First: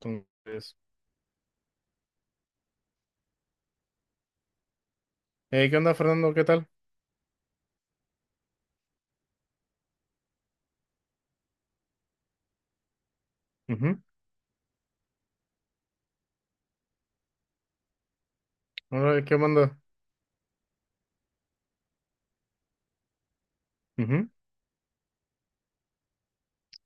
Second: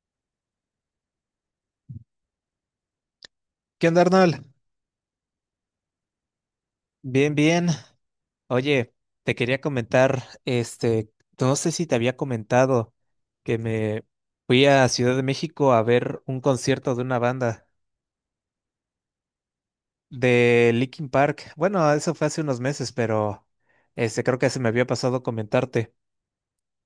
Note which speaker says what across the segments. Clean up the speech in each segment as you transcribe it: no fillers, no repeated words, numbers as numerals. Speaker 1: Entonces,
Speaker 2: ¿Qué onda, Arnold?
Speaker 1: ¿qué onda, Fernando? ¿Qué tal?
Speaker 2: Bien, bien. Oye, te quería comentar, no sé si te había comentado que
Speaker 1: Ujú.
Speaker 2: me fui a Ciudad de México a ver un concierto de una banda
Speaker 1: Órale, ¿qué onda?
Speaker 2: de Linkin Park. Bueno, eso fue hace unos meses, pero
Speaker 1: Ujú.
Speaker 2: creo que se me había pasado comentarte.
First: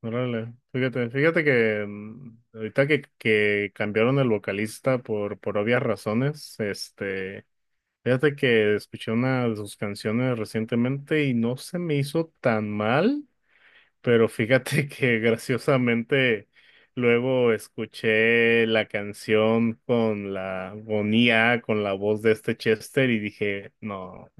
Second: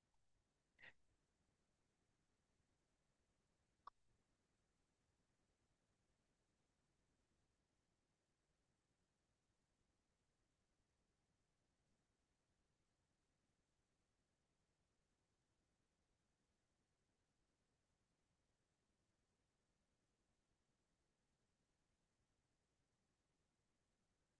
Speaker 1: Órale, fíjate, fíjate que ahorita que, cambiaron el vocalista por obvias razones, fíjate que escuché una de sus canciones recientemente y no se me hizo tan mal, pero fíjate que graciosamente luego escuché la canción con la agonía, con IA, con la voz de este Chester y dije, no.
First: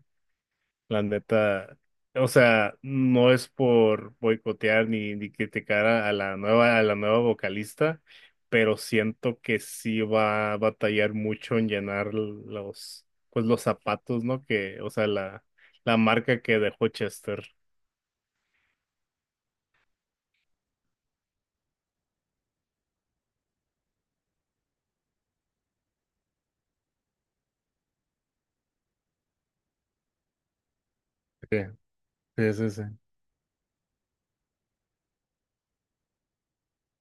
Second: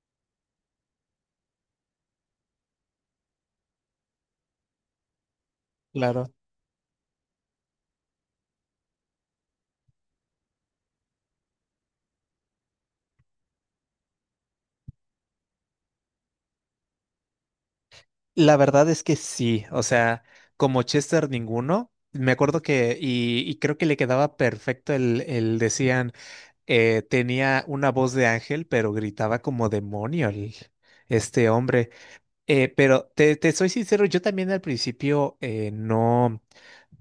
Speaker 1: La neta, o sea, no es por boicotear ni criticar a,
Speaker 2: Claro.
Speaker 1: la nueva, vocalista, pero siento que sí va a batallar mucho en llenar los zapatos, ¿no? Que, o sea, la marca que dejó Chester.
Speaker 2: La verdad es que sí, o sea, como Chester ninguno, me acuerdo que, y creo que le quedaba perfecto el decían. Tenía una voz de ángel, pero gritaba como demonio este
Speaker 1: Sí,
Speaker 2: hombre.
Speaker 1: sí, sí, sí.
Speaker 2: Pero te soy sincero, yo también al principio no,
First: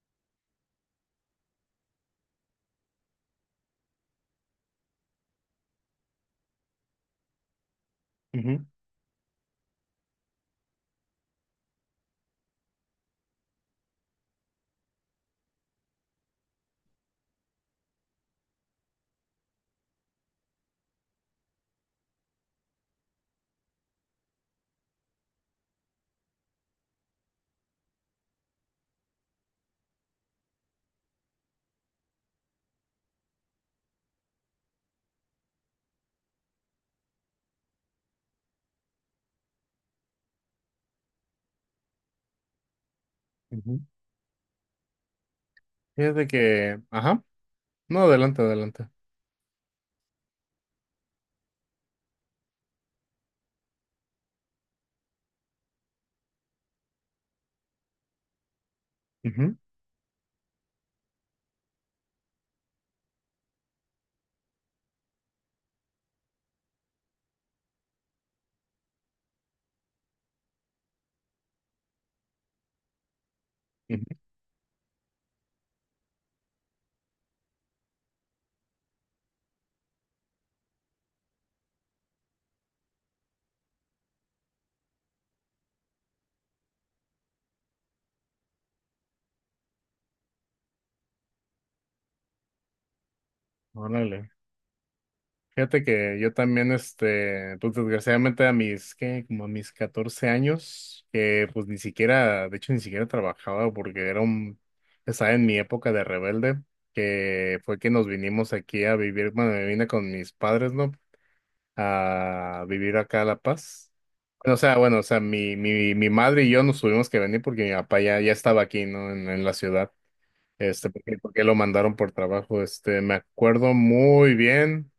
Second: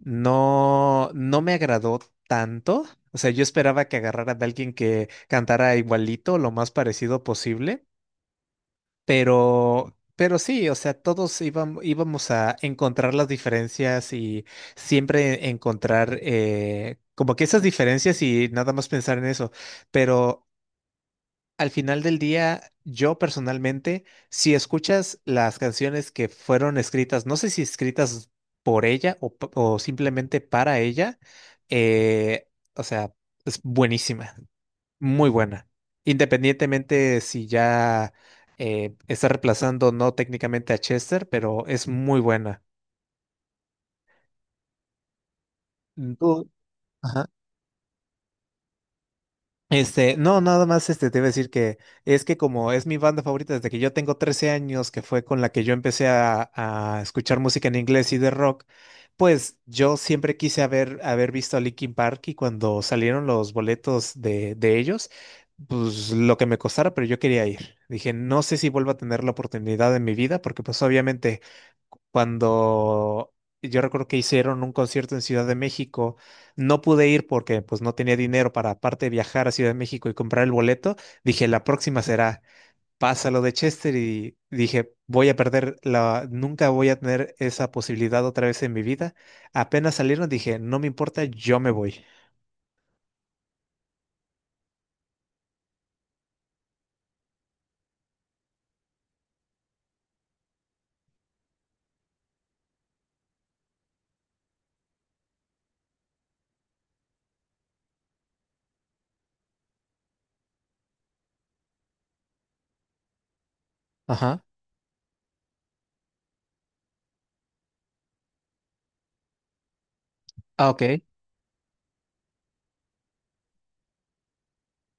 Speaker 2: no, no me agradó tanto. O sea, yo esperaba que agarrara de alguien que cantara igualito, lo más parecido posible,
Speaker 1: Ujú,
Speaker 2: pero sí, o sea, íbamos a encontrar las diferencias y siempre encontrar como que esas diferencias y nada más pensar en eso, pero al final del día, yo personalmente, si escuchas las canciones que fueron escritas, no sé si escritas por ella o simplemente para ella, eh, o sea, es buenísima, muy buena. Independientemente si ya está reemplazando no técnicamente a Chester, pero es muy buena.
Speaker 1: ujú. Fíjate
Speaker 2: ¿Tú?
Speaker 1: que, ajá,
Speaker 2: Ajá.
Speaker 1: no, adelante, adelante.
Speaker 2: No, nada más te iba a decir que es que como es mi banda favorita desde que yo tengo 13 años, que fue con la que yo empecé a escuchar música en inglés y de rock,
Speaker 1: Ujú,
Speaker 2: pues yo siempre quise haber visto a Linkin Park, y cuando salieron los boletos de ellos, pues lo que me costara, pero yo quería ir. Dije, no sé si vuelvo a tener la oportunidad en mi vida, porque pues obviamente cuando yo recuerdo que
Speaker 1: ujú.
Speaker 2: hicieron un concierto en Ciudad de México, no pude ir porque pues no tenía dinero para aparte de viajar a Ciudad de México y comprar el boleto, dije, la próxima será. Pásalo de Chester y dije, voy a perder la, nunca voy a tener esa posibilidad otra vez en mi vida. Apenas salieron, dije, no me importa, yo me voy.
Speaker 1: Órale. Fíjate que yo también, pues desgraciadamente a mis, ¿qué? Como a mis 14 años, que pues ni siquiera, de hecho ni siquiera trabajaba porque estaba en mi época de rebelde, que fue que nos vinimos aquí a vivir, bueno, me vine con mis padres, ¿no? A vivir acá a La Paz.
Speaker 2: Ajá.
Speaker 1: Bueno, o sea, mi madre y yo nos tuvimos que venir porque mi papá ya estaba aquí, ¿no? En la ciudad,
Speaker 2: Ah, ok.
Speaker 1: porque lo mandaron por trabajo, me acuerdo muy bien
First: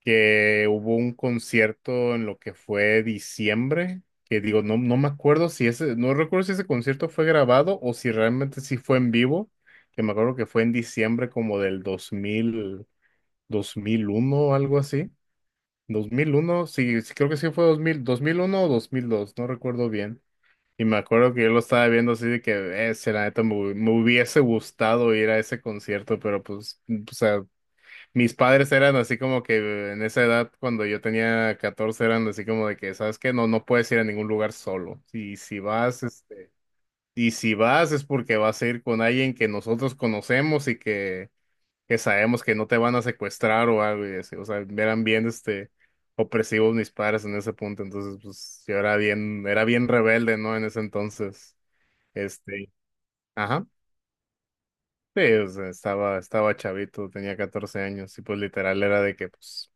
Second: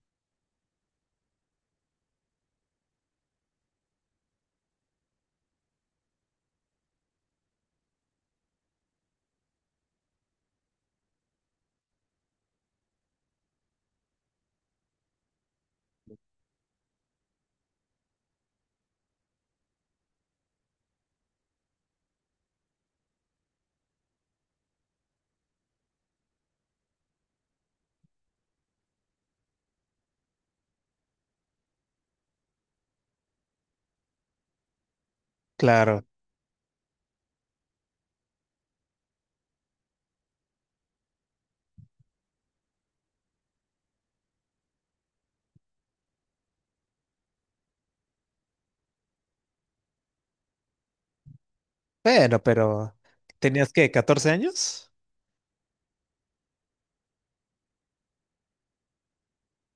Speaker 1: que hubo un concierto en lo que fue diciembre, que digo, no, no me acuerdo si ese, no recuerdo si ese concierto fue grabado o si realmente sí fue en vivo, que me acuerdo que fue en diciembre como del 2000, 2001 o algo así. Dos mil uno, sí, sí, creo que sí fue Dos mil uno o dos mil dos, no recuerdo bien. Y me acuerdo que yo lo estaba viendo así de que, si la neta me hubiese gustado ir a ese concierto, pero pues, o sea, mis padres eran así como que en esa edad, cuando yo tenía 14 eran así como de que, ¿sabes qué? No, no puedes ir a ningún lugar solo. Y si vas,
Speaker 2: Claro.
Speaker 1: este, y si vas es porque vas a ir con alguien que nosotros conocemos y que, sabemos que no te van a secuestrar o algo y así. O sea, eran bien opresivos mis padres en ese punto. Entonces, pues, yo era bien, rebelde, ¿no? En ese entonces,
Speaker 2: Bueno,
Speaker 1: este,
Speaker 2: pero
Speaker 1: ajá.
Speaker 2: ¿tenías que 14 años?
Speaker 1: Sí, o sea, estaba chavito, tenía 14 años y pues literal era de que, pues,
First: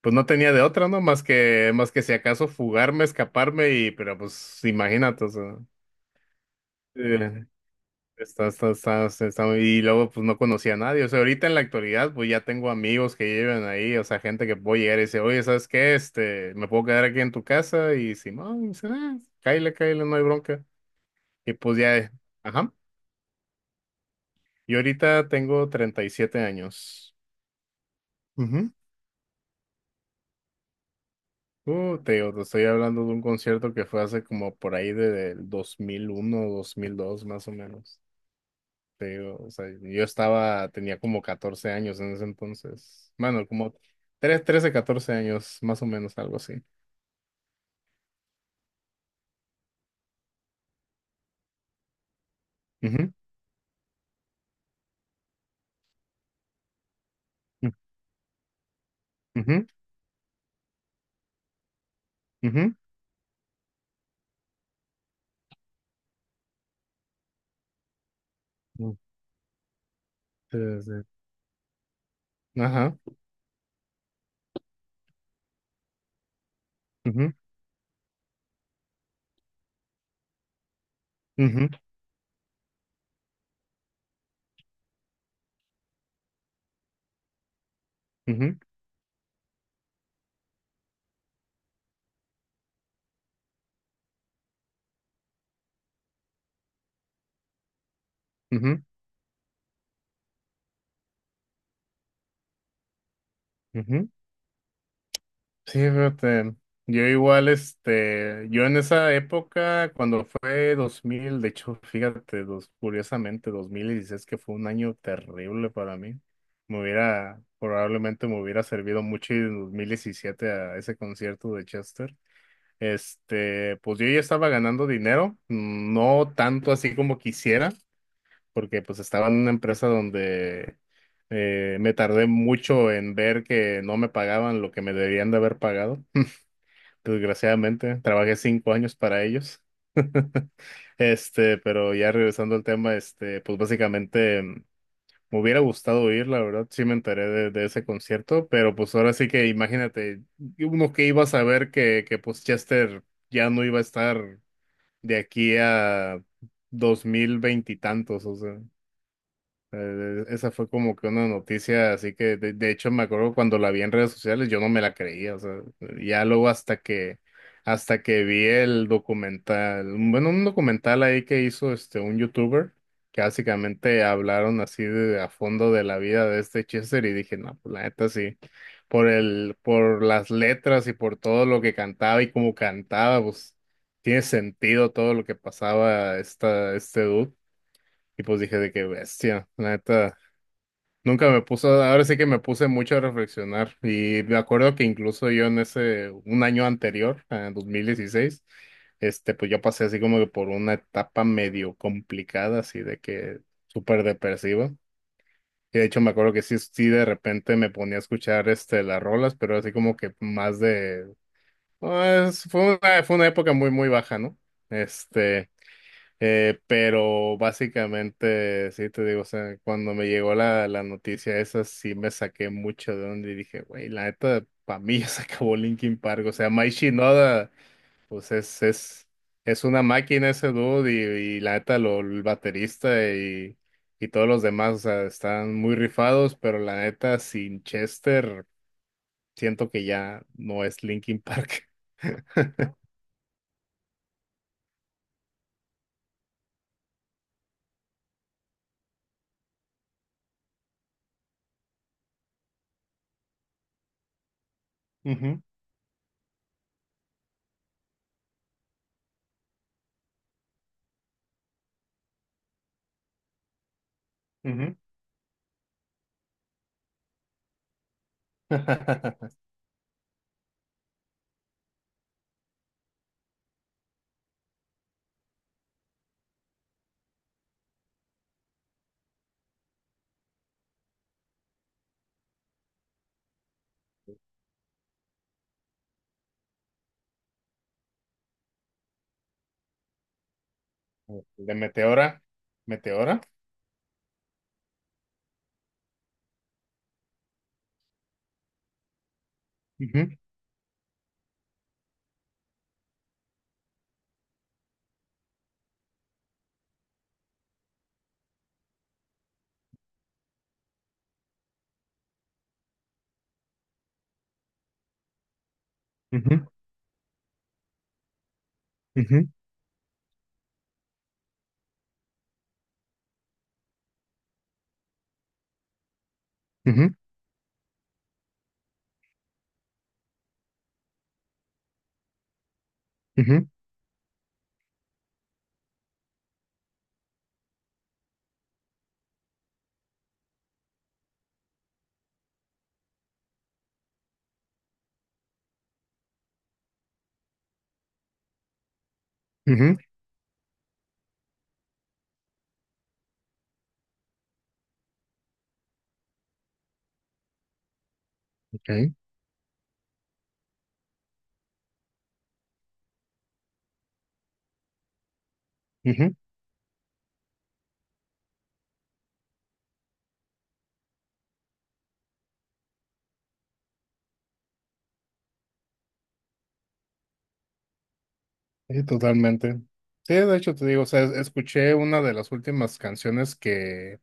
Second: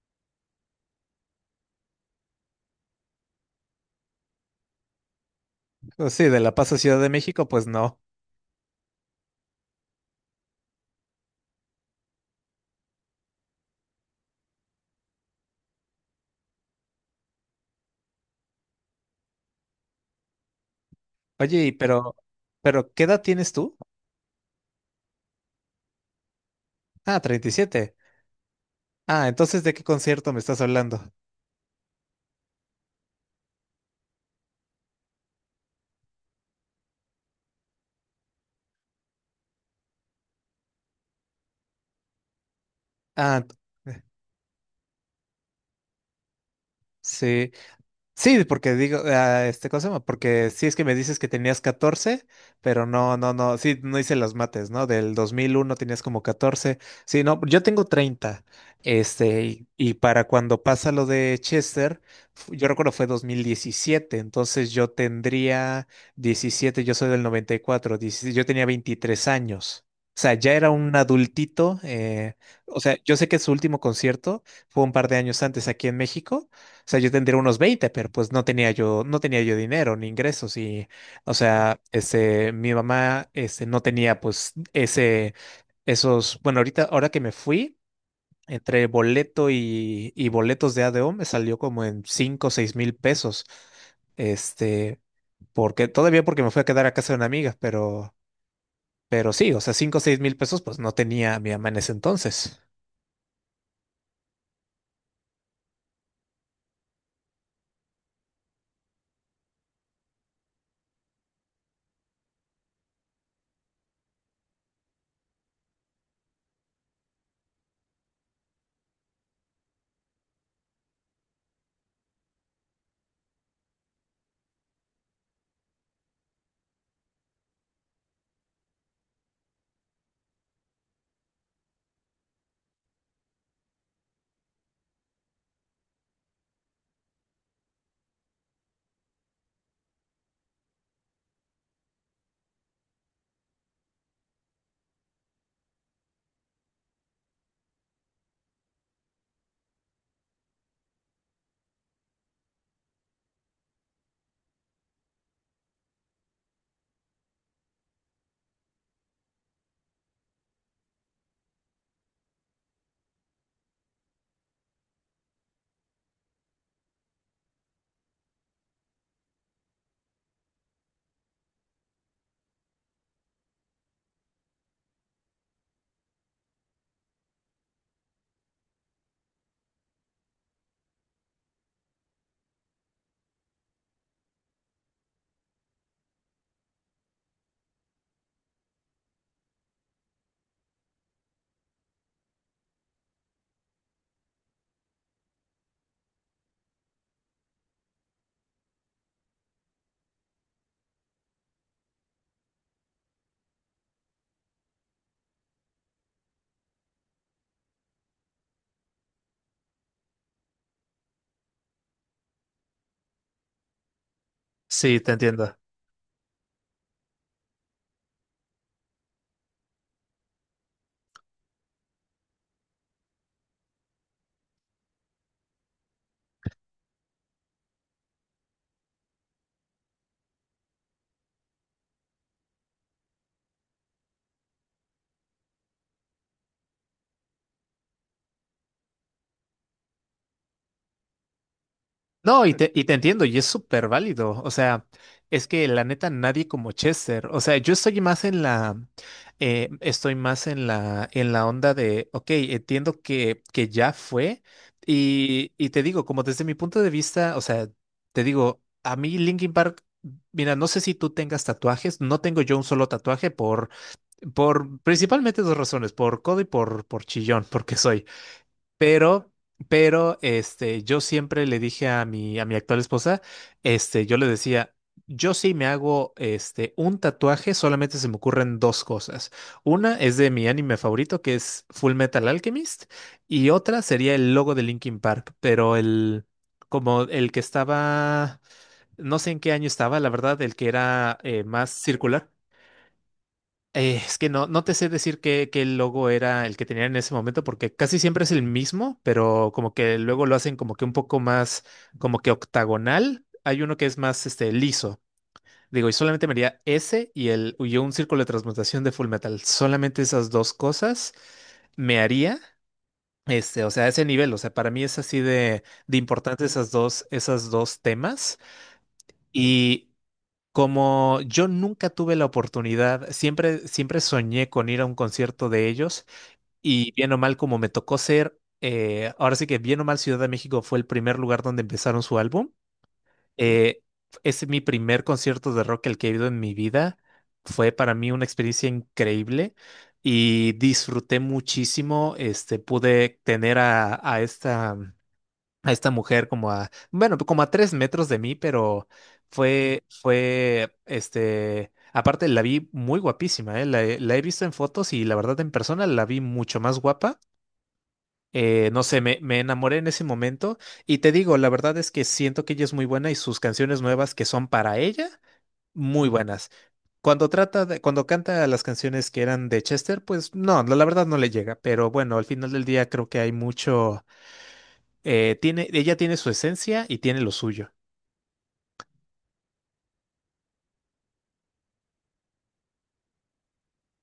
Speaker 1: pues no tenía de otra, ¿no? Más que si acaso fugarme, escaparme y, pero pues imagínate, o sea,
Speaker 2: Pues sí, de La Paz a Ciudad de
Speaker 1: eh,
Speaker 2: México, pues no.
Speaker 1: y luego pues no conocía a nadie, o sea, ahorita en la actualidad pues ya tengo amigos que llevan ahí, o sea, gente que puedo llegar y decir, oye, ¿sabes qué? Me puedo quedar aquí en tu casa y Simón, y dice, ah, cáile, cáile, no hay bronca. Y
Speaker 2: Oye, y
Speaker 1: pues ya,
Speaker 2: pero,
Speaker 1: ajá,
Speaker 2: pero ¿qué edad tienes tú?
Speaker 1: y ahorita tengo 37 años.
Speaker 2: Ah, 37. Ah, entonces ¿de qué concierto me estás hablando?
Speaker 1: Te digo, te estoy hablando de un concierto que fue hace como por ahí del 2001, 2002, más o menos. Te digo, o sea, yo tenía como 14 años en ese entonces.
Speaker 2: Ah,
Speaker 1: Bueno,
Speaker 2: t-
Speaker 1: como 3 13, 14 años, más o menos, algo así.
Speaker 2: sí. Sí, porque digo, ah, ¿cómo se llama? Porque sí es que me dices que tenías 14, pero
Speaker 1: Ujú,
Speaker 2: no, no, no, sí, no hice las mates, ¿no? Del 2001 tenías como 14. Sí, no, yo tengo 30,
Speaker 1: ujú,
Speaker 2: y para cuando pasa lo de Chester, yo
Speaker 1: ujú,
Speaker 2: recuerdo fue 2017, entonces yo tendría 17. Yo soy del 94, 16, yo tenía
Speaker 1: ujú.
Speaker 2: 23 años. O sea, ya
Speaker 1: Sí,
Speaker 2: era
Speaker 1: sí.
Speaker 2: un adultito. O
Speaker 1: Ajá.
Speaker 2: sea, yo sé que su último concierto fue un par de años antes aquí en México, o sea, yo
Speaker 1: Ujú,
Speaker 2: tendría unos 20, pero pues no tenía yo, no tenía yo dinero ni ingresos y, o
Speaker 1: ujú,
Speaker 2: sea, mi mamá, no tenía pues ese, esos, bueno, ahorita, ahora que me fui,
Speaker 1: ujú,
Speaker 2: entre boleto y boletos de ADO me salió como en 5 o 6 mil pesos, este, porque, todavía porque me fui a quedar a casa de una amiga, pero,
Speaker 1: ujú,
Speaker 2: pero sí, o sea, 5 o 6 mil pesos pues no tenía mi mamá en ese entonces.
Speaker 1: ujú. Sí, fíjate, yo igual, yo en esa época, cuando fue 2000 de hecho, fíjate, curiosamente, 2016, que fue un año terrible para mí, probablemente me hubiera servido mucho ir en 2017 a ese concierto de Chester. Pues yo ya estaba ganando dinero, no tanto así como quisiera, porque pues estaba en una empresa donde me tardé mucho en ver que no me pagaban lo que me debían de haber pagado. Desgraciadamente, trabajé 5 años para ellos. Pero ya regresando al tema, pues básicamente me hubiera gustado ir, la verdad, sí me enteré de ese concierto, pero pues ahora sí que imagínate, uno que iba a saber que, pues Chester ya no iba a estar de aquí a dos mil veintitantos, esa fue como que una noticia, así que de hecho me acuerdo cuando la vi en redes sociales, yo no me la creía, o sea, ya luego hasta que vi el documental, bueno, un documental ahí que hizo un youtuber, que básicamente hablaron así de, a fondo de la vida de este Chester y dije, no, pues la neta sí, por las letras y por todo lo que cantaba y cómo cantaba, pues tiene sentido todo lo que pasaba este dude. Y pues dije de qué bestia, la neta. Nunca me puso, ahora sí que me puse mucho a reflexionar y me acuerdo que incluso yo en un año anterior, en 2016, pues yo pasé así como que por una etapa medio complicada, así de que súper depresiva. Y de hecho me acuerdo que sí, sí de repente me ponía a escuchar las rolas, pero así como que más de, pues, fue una época muy, muy baja, ¿no?
Speaker 2: Sí, te
Speaker 1: Este...
Speaker 2: entiendo.
Speaker 1: Pero básicamente, sí te digo, o sea, cuando me llegó la noticia esa, sí me saqué mucho de onda y dije, güey, la neta, para mí ya se acabó Linkin Park. O sea, Mike Shinoda, pues es, es una máquina ese dude y la neta, el baterista y todos los demás, o sea, están muy rifados, pero la neta, sin Chester, siento que ya no es Linkin Park.
Speaker 2: No, y te, y te entiendo, y es súper válido. O sea, es que la neta nadie como Chester. O sea, yo estoy más en la, estoy más en la onda de, ok, entiendo que ya fue.
Speaker 1: Ujú,
Speaker 2: Y te digo, como desde mi punto de vista, o sea, te digo, a mí Linkin Park, mira, no sé si tú tengas tatuajes, no tengo yo un solo tatuaje
Speaker 1: ujú.
Speaker 2: por principalmente dos razones, por codo y por chillón, porque soy. Pero, yo siempre le dije a mi actual esposa, yo le decía, yo sí me hago, un tatuaje, solamente se me ocurren dos cosas. Una es de mi anime favorito, que es Full Metal Alchemist, y otra sería el logo de Linkin Park, pero el, como el que estaba, no sé en qué año estaba, la verdad, el que era
Speaker 1: De
Speaker 2: más
Speaker 1: Meteora.
Speaker 2: circular.
Speaker 1: Meteora.
Speaker 2: Es que no, no te sé decir qué logo era el que tenían en ese momento, porque casi siempre es el mismo, pero como que
Speaker 1: Ujú,
Speaker 2: luego lo hacen como que un poco más, como que octagonal. Hay uno que es más liso. Digo, y solamente me haría ese y el y un círculo de transmutación de Full Metal. Solamente esas dos cosas me haría. O sea, ese nivel, o sea, para mí es así de importante
Speaker 1: ujú,
Speaker 2: esas dos temas.
Speaker 1: ujú,
Speaker 2: Y como yo nunca tuve la oportunidad, siempre, siempre soñé con ir a un concierto de ellos, y
Speaker 1: ujú,
Speaker 2: bien o mal como me tocó ser, ahora sí que bien o mal Ciudad de México fue el primer lugar donde empezaron su álbum.
Speaker 1: ujú,
Speaker 2: eh, es mi primer concierto de rock el que he ido en mi vida. Fue para mí una experiencia increíble y disfruté muchísimo. Pude tener a esta mujer como a, bueno, como a 3 metros de mí, pero
Speaker 1: ujú,
Speaker 2: fue, fue, aparte la vi muy guapísima, ¿eh? La he visto en fotos y la verdad en persona la vi mucho más guapa.
Speaker 1: ok,
Speaker 2: No sé, me enamoré en ese momento, y te digo, la verdad es que siento que ella es muy buena, y sus canciones nuevas que son para ella, muy
Speaker 1: ujú.
Speaker 2: buenas. Cuando trata de, cuando canta las canciones que eran de Chester, pues no, la verdad no le llega, pero bueno, al final del día creo que hay mucho, ella tiene su esencia y tiene lo suyo.
Speaker 1: Sí, totalmente. Sí, de hecho te digo, o sea, escuché una de las últimas canciones que,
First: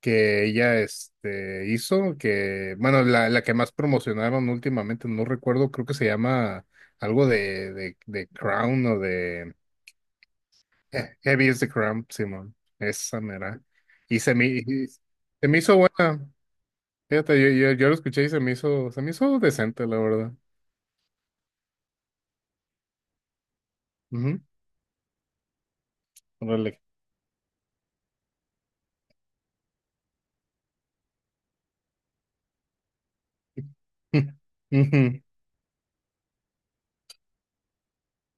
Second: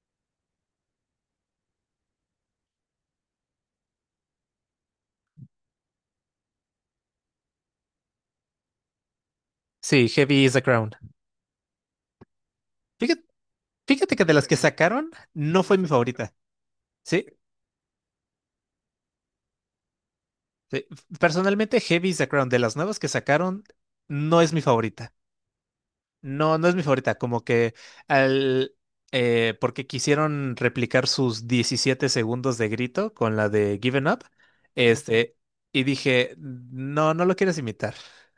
Speaker 1: ella hizo, que, bueno, la que más promocionaron últimamente, no recuerdo, creo que se llama algo de, de Crown o de
Speaker 2: Sí, Heavy is the Crown.
Speaker 1: Heavy is the Crown, Simón. Esa
Speaker 2: Fíjate,
Speaker 1: mera.
Speaker 2: fíjate
Speaker 1: Y
Speaker 2: que de
Speaker 1: se me,
Speaker 2: las que
Speaker 1: y
Speaker 2: sacaron,
Speaker 1: se me
Speaker 2: no
Speaker 1: hizo
Speaker 2: fue mi
Speaker 1: buena.
Speaker 2: favorita. Sí,
Speaker 1: Fíjate, yo lo escuché y se me hizo decente, la verdad.
Speaker 2: sí. Personalmente, Heavy is the Crown, de las nuevas que sacaron, no
Speaker 1: Ujú,
Speaker 2: es mi favorita. No, no es
Speaker 1: órale.
Speaker 2: mi favorita, como que al porque quisieron replicar sus 17 segundos de grito con la de Given Up,
Speaker 1: Ujú,
Speaker 2: este, y dije, no, no lo quieres imitar.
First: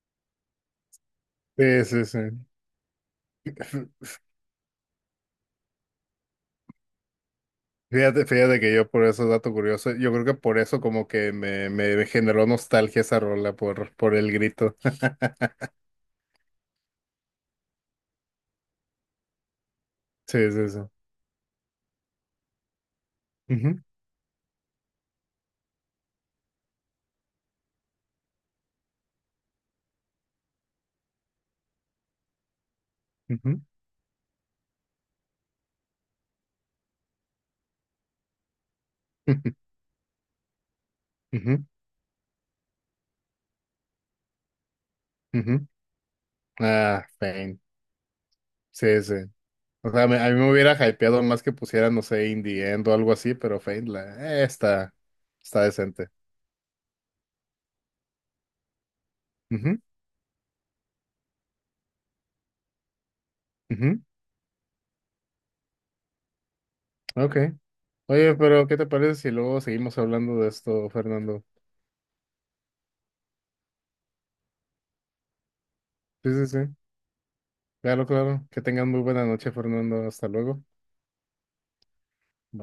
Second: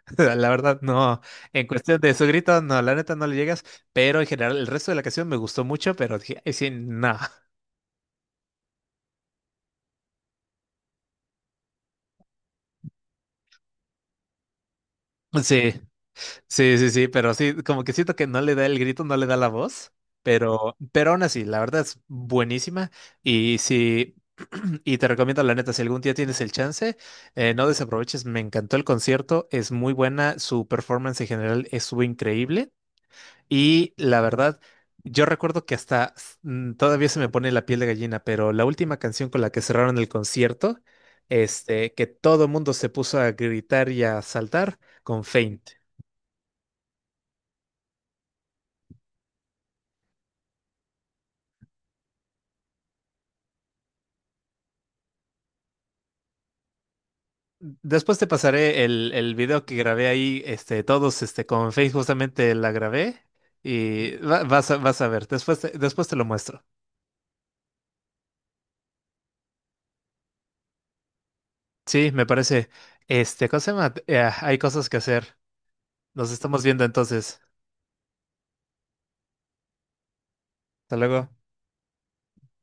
Speaker 2: La verdad, no. En
Speaker 1: sí,
Speaker 2: cuestión
Speaker 1: sí,
Speaker 2: de
Speaker 1: sí.
Speaker 2: su grito, no, la neta no le llegas,
Speaker 1: F-
Speaker 2: pero en general el resto de la canción me gustó mucho, pero dije, "Ay, sí, no."
Speaker 1: Fíjate, fíjate que yo por eso, dato curioso, yo creo que por eso como que me generó nostalgia esa rola por el grito.
Speaker 2: Sí. Sí, sí, sí, pero sí, como que siento que no le da el grito, no le da la voz,
Speaker 1: Sí, sí, sí.
Speaker 2: pero aún así, la verdad es buenísima y
Speaker 1: Ujú,
Speaker 2: sí, y te recomiendo la neta, si algún día tienes el chance, no desaproveches, me encantó el concierto, es muy buena, su performance en general estuvo increíble,
Speaker 1: ujú,
Speaker 2: y la verdad, yo recuerdo que hasta todavía se me pone la piel de gallina, pero la última canción con la que cerraron el concierto,
Speaker 1: ujú,
Speaker 2: que todo mundo se puso a gritar y a saltar con
Speaker 1: ujú, ujú.
Speaker 2: Faint.
Speaker 1: Ah, Fein. Sí, sí. O sea, a mí me hubiera hypeado más que pusieran, no sé, Indie End o algo así, pero Fein está decente.
Speaker 2: Después te pasaré el video que
Speaker 1: Ujú,
Speaker 2: grabé ahí, todos, con Face justamente la grabé,
Speaker 1: ujú.
Speaker 2: y vas a ver, después te lo muestro.
Speaker 1: Ok. Oye, pero ¿qué te parece si luego seguimos hablando de esto, Fernando?
Speaker 2: Sí, me parece, ¿cómo se llama? Hay cosas que hacer.
Speaker 1: Sí,
Speaker 2: Nos
Speaker 1: sí,
Speaker 2: estamos
Speaker 1: sí.
Speaker 2: viendo entonces.
Speaker 1: Claro, claro. Que tengan muy buena noche, Fernando. Hasta luego.
Speaker 2: Hasta luego.
Speaker 1: Bye.